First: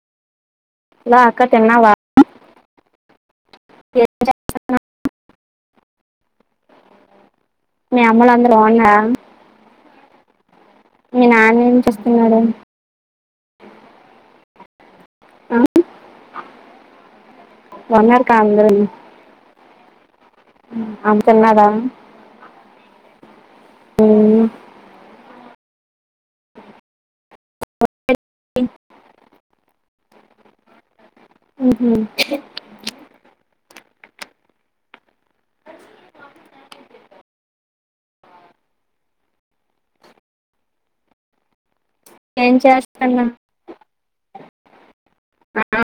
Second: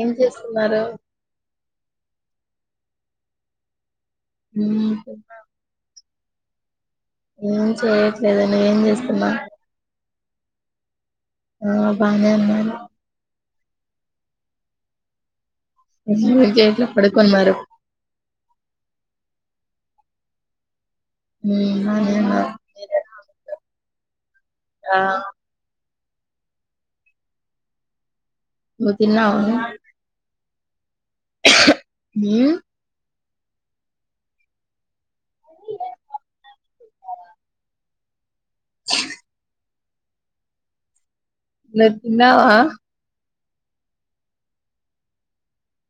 ఏం చేస్ హలో అక్క తిన్నావా? లే తిన్నాం. ఏం మీ అమ్మలు చేయట్లేదే అందరు నువ్వేం బాగున్నారా చేస్తున్నావ్ మీ నాన్న ఆ ఏం బానే చేస్తున్నాడే ఉన్నాను. ఆ, ఎక్కడ కొన్నరు? బాగున్నారు కా అందరూ అమ్మ తిన్నారా మ్ ఆనియన్గా ఉమ్, ఆ ను తిన్నావా? మ్ హ్ హ్మ్ మీ ఎర్ఫోన్స్ [inaudible] హె నువ్ తిన్నావా? ఏం చేస్తున్నా ఆ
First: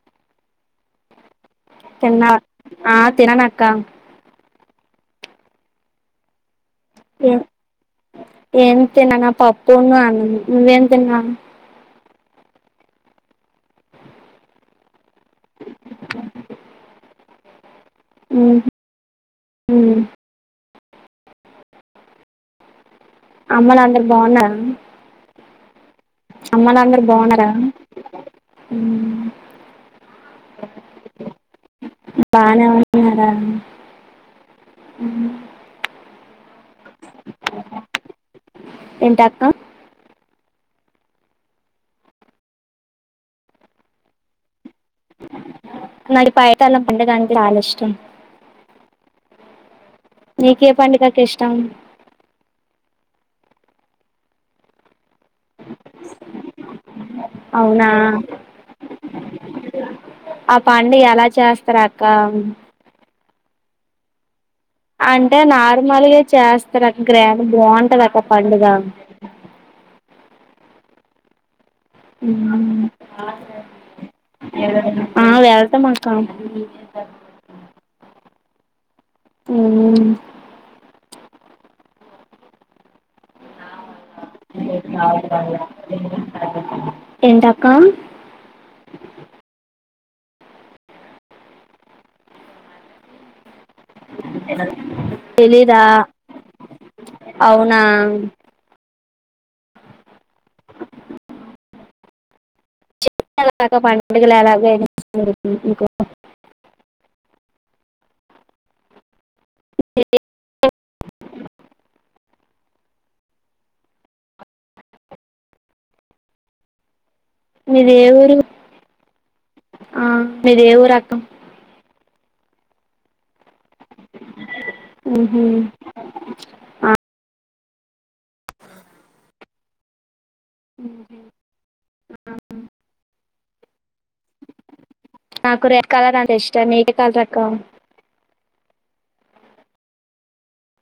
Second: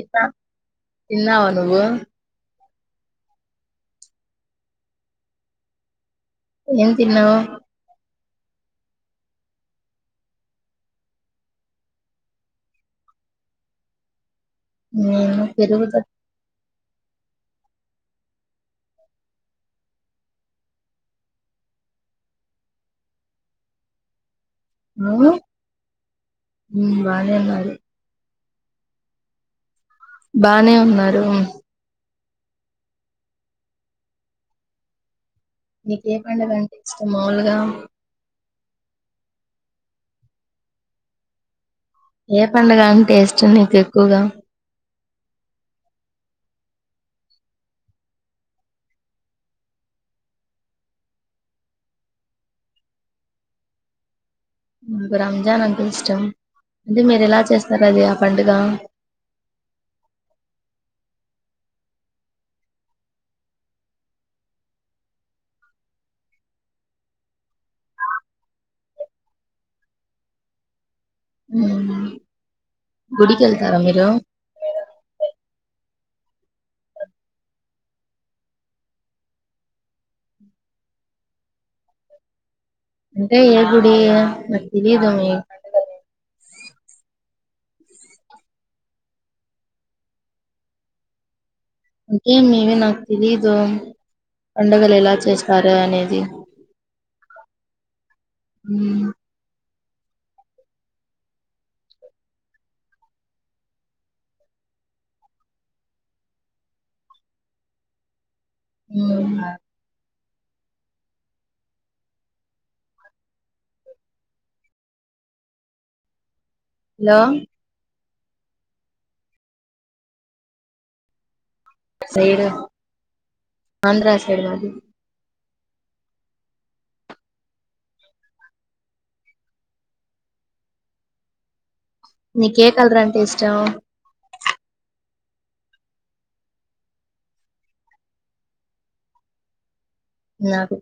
ఇఫ తిన్నావా నువ్వు? తిన్నా ఆ తినను అక్క ఏం తిన్నావు? ఏ- ఏం తిననా పప్పు అన్నం నువ్వేం తిన్నావ్? మ్ ఎరువుల్లో మ్ అ అమ్మలు అందరు బావున్నారు చట్నీ అమ్మ హ్మ్ నాన్నర బానే బావున్నారా? ఉన్నారు. అ బానే ఉన్నారు బానే ఉన్నారా? నీకే పండుగ అంటే ఇష్టం మాములుగా? ఎంట అక్క? ఏ పండగ అంట టేస్ట్ నీకు ఎక్కువగా? నడి పయటలా పండగ అంటే చాల ఇష్టం నీకే పండుగకి ఇష్టం మ రంజాన్ అంటే ఇష్టం అంటే మీరు ఎలా చేస్తారు అవునా అది ఆ పండుగ? ఆ పండేగ ఏల రకామ్ అంటే నార్మల్గా చేస్తారు అక్క గ్రాండ్ బావుంటది అక్క పండుగ మ్మ్ మ్ గుడికెళ్తారా మీరు ఆ వే త మాకా అ అంటే ఏ గుడి నాకు తెలీదు మీ పండుగలు ఎంత కా ఏమి ఇవి నాకు తెలీదు పండుగలు ఎలా చేస్తారు తెలీదా? అనేది అవునా మ్మ్ చే ఎలాగా పండుగలు ఎలాగ అ ఉహ అ హలో మీది ఏ ఊరు ఆ మీది ఏ ఊరు అక్క? సైడ్ ఆంధ్ర సైడ్ మాది ఉమ్ ఆ అ నీకు ఏ కలర్ అంటే ఇష్టం? నాకు రెడ్ కలర్ అంటే ఇష్టం నీకు ఏ కలర్ అక్క నాకు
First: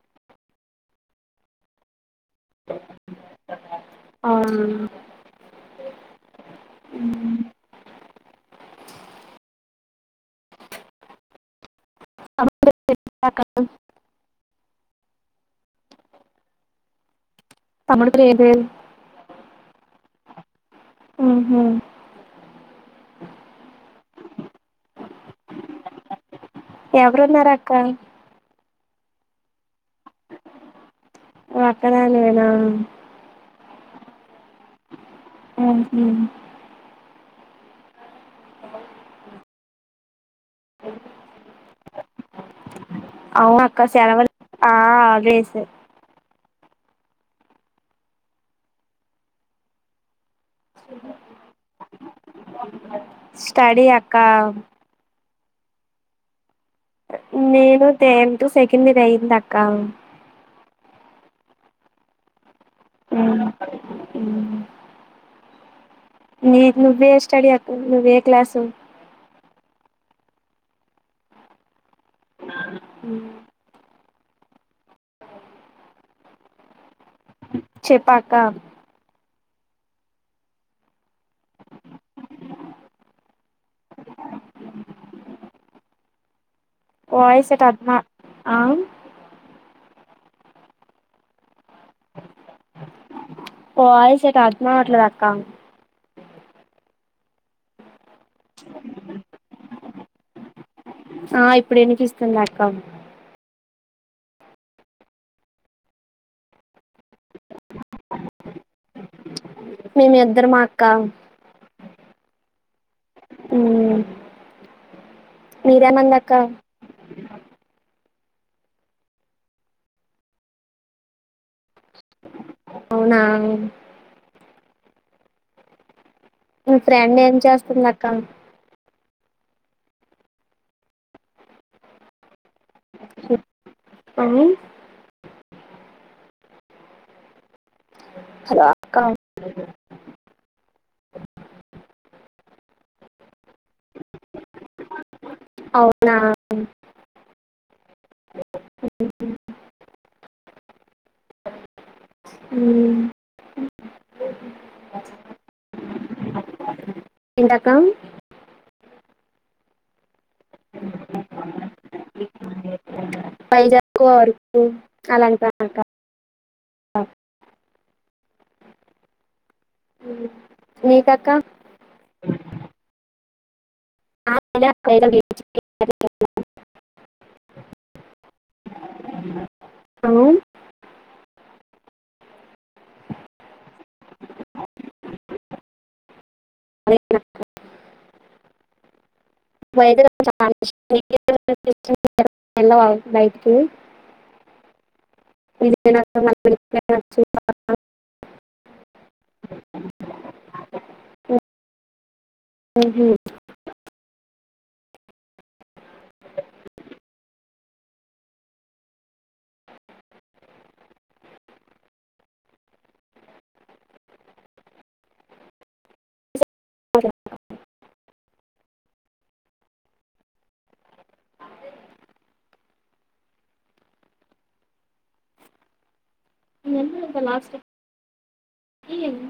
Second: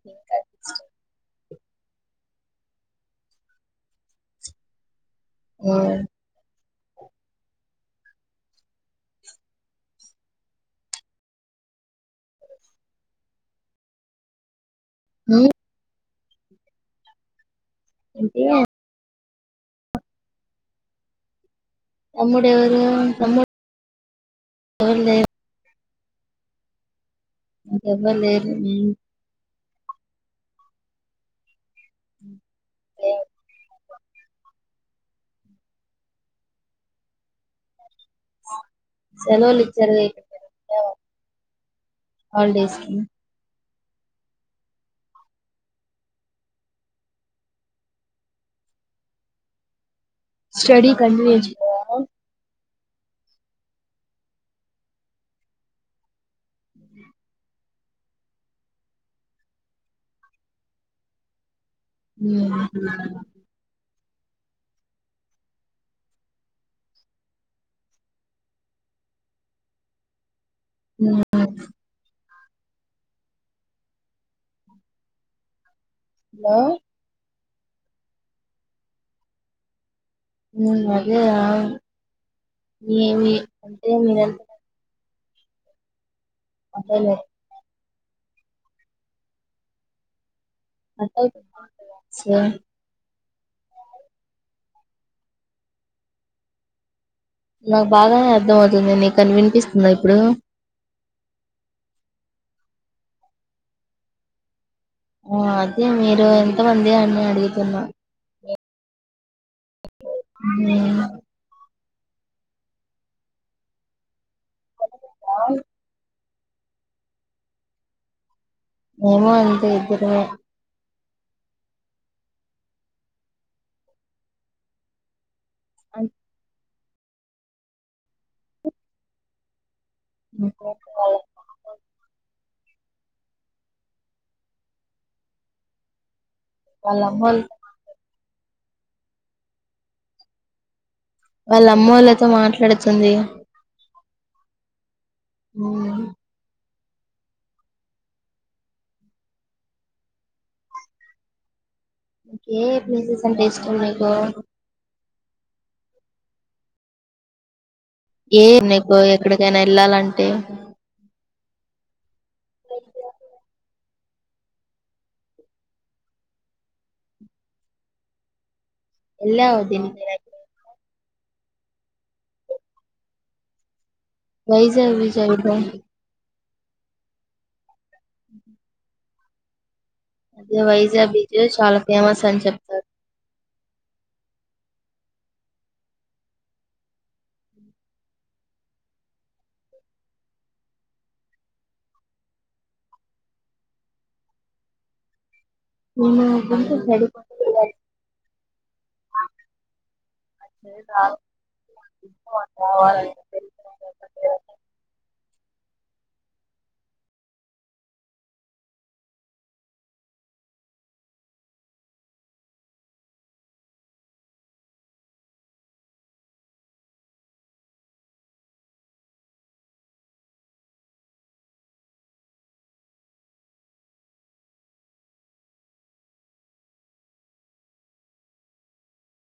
అ యుఎన్. ఉమ్. పడుతుంటే తిప్పలు. ఉమ్. తమ్ముడు పెళ్లి ఏం అంటే చేయన్. ఉహూ. తమ్ముడు [unintelligible] తమ్ముడు. ఏం లేదు. యా. ఎవ్వరు లేరు ఉమ్. అక్కడ నేనా. ఆహ్ ఉహూ. సెలవులు ఇచ్చారుగా ఈ హాలిడేస్ కి. అవును అక్క సెలవులు ఆహ్ అదే స. స్టడీ కంటిన్యూ చేయాలి. స్టడీ అక్క. నేను దీంతో సెకండ్ ఇయర్ అయ్యంది అక్క. ఉమ్ ఉహూ. ఉమ్. నీకు నువ్వే స్టడీ అకు నువ్వే క్లాసు. ఉమ్. ఆహ్. హలో. చెప్పాక్క. ఉమ్ అదే అంటే నిర ఏం లేదు. అట్టలేదు వాయిస్ ఎట్ అదినా ఆహ్. అట్టాచ్చ సరే. వాయిస్ నాకు అర్థం అవ్వట్లేదు అక్క. నాకు బాగానే అర్థ అవుతుంది నీకు అది వినిపిస్తుందా ఇప్పుడు. ఆహ్ ఇప్పుడు వినిపిస్తుందాక్క. ఆహ్ అదే మీరు ఎంతమంది అని అడుగుతున్నా. మేమిద్దరము అక్క. ఉమ్. ఉమ్ మీరేమంది అక్క. మేమా అండి ఇద్దరమే. అవునా. ఉమ్. మీ ఫ్రెండ్ ఏం చేస్తుంది అక్క. ఆహ్ వాళ్లకు. ఏమైంది. వాళ్లమ్మోలు. Hello act. వాళ్ళ అమ్మెళ్ళతో మాట్లాడుతుంది. అవునా. ఉమ్. అంటే మ్మ్. పీసెస్ అంటె ఇష్టం లేక ఎంటక్కా ఏ నీకు ఎక్కడికైన వెళ్ళాలంటే అ ఎక్కువ వరకు అలాంటంట ఎల్లా ఉమ్ మీ కక్క ఆ వైజాగ్ బీచ్ [unintelligible] అడుగు ఉహు అ అదే వైజాగ్ బీచ్ చాల ఫేమస్ అని చెప్తారు అరే హైదరాబాద్ చాలా ఇష్టం ఎల్లాల బయటికి [unintelligible] విజయనగరం అలా వెళ్ళి చూడొచ్చు. పడిపోతే ఎలా [unintelligible] ఏ రాలే ఉహు సరే ఎల్లినం కద లాస్ట్ టైం తెలియద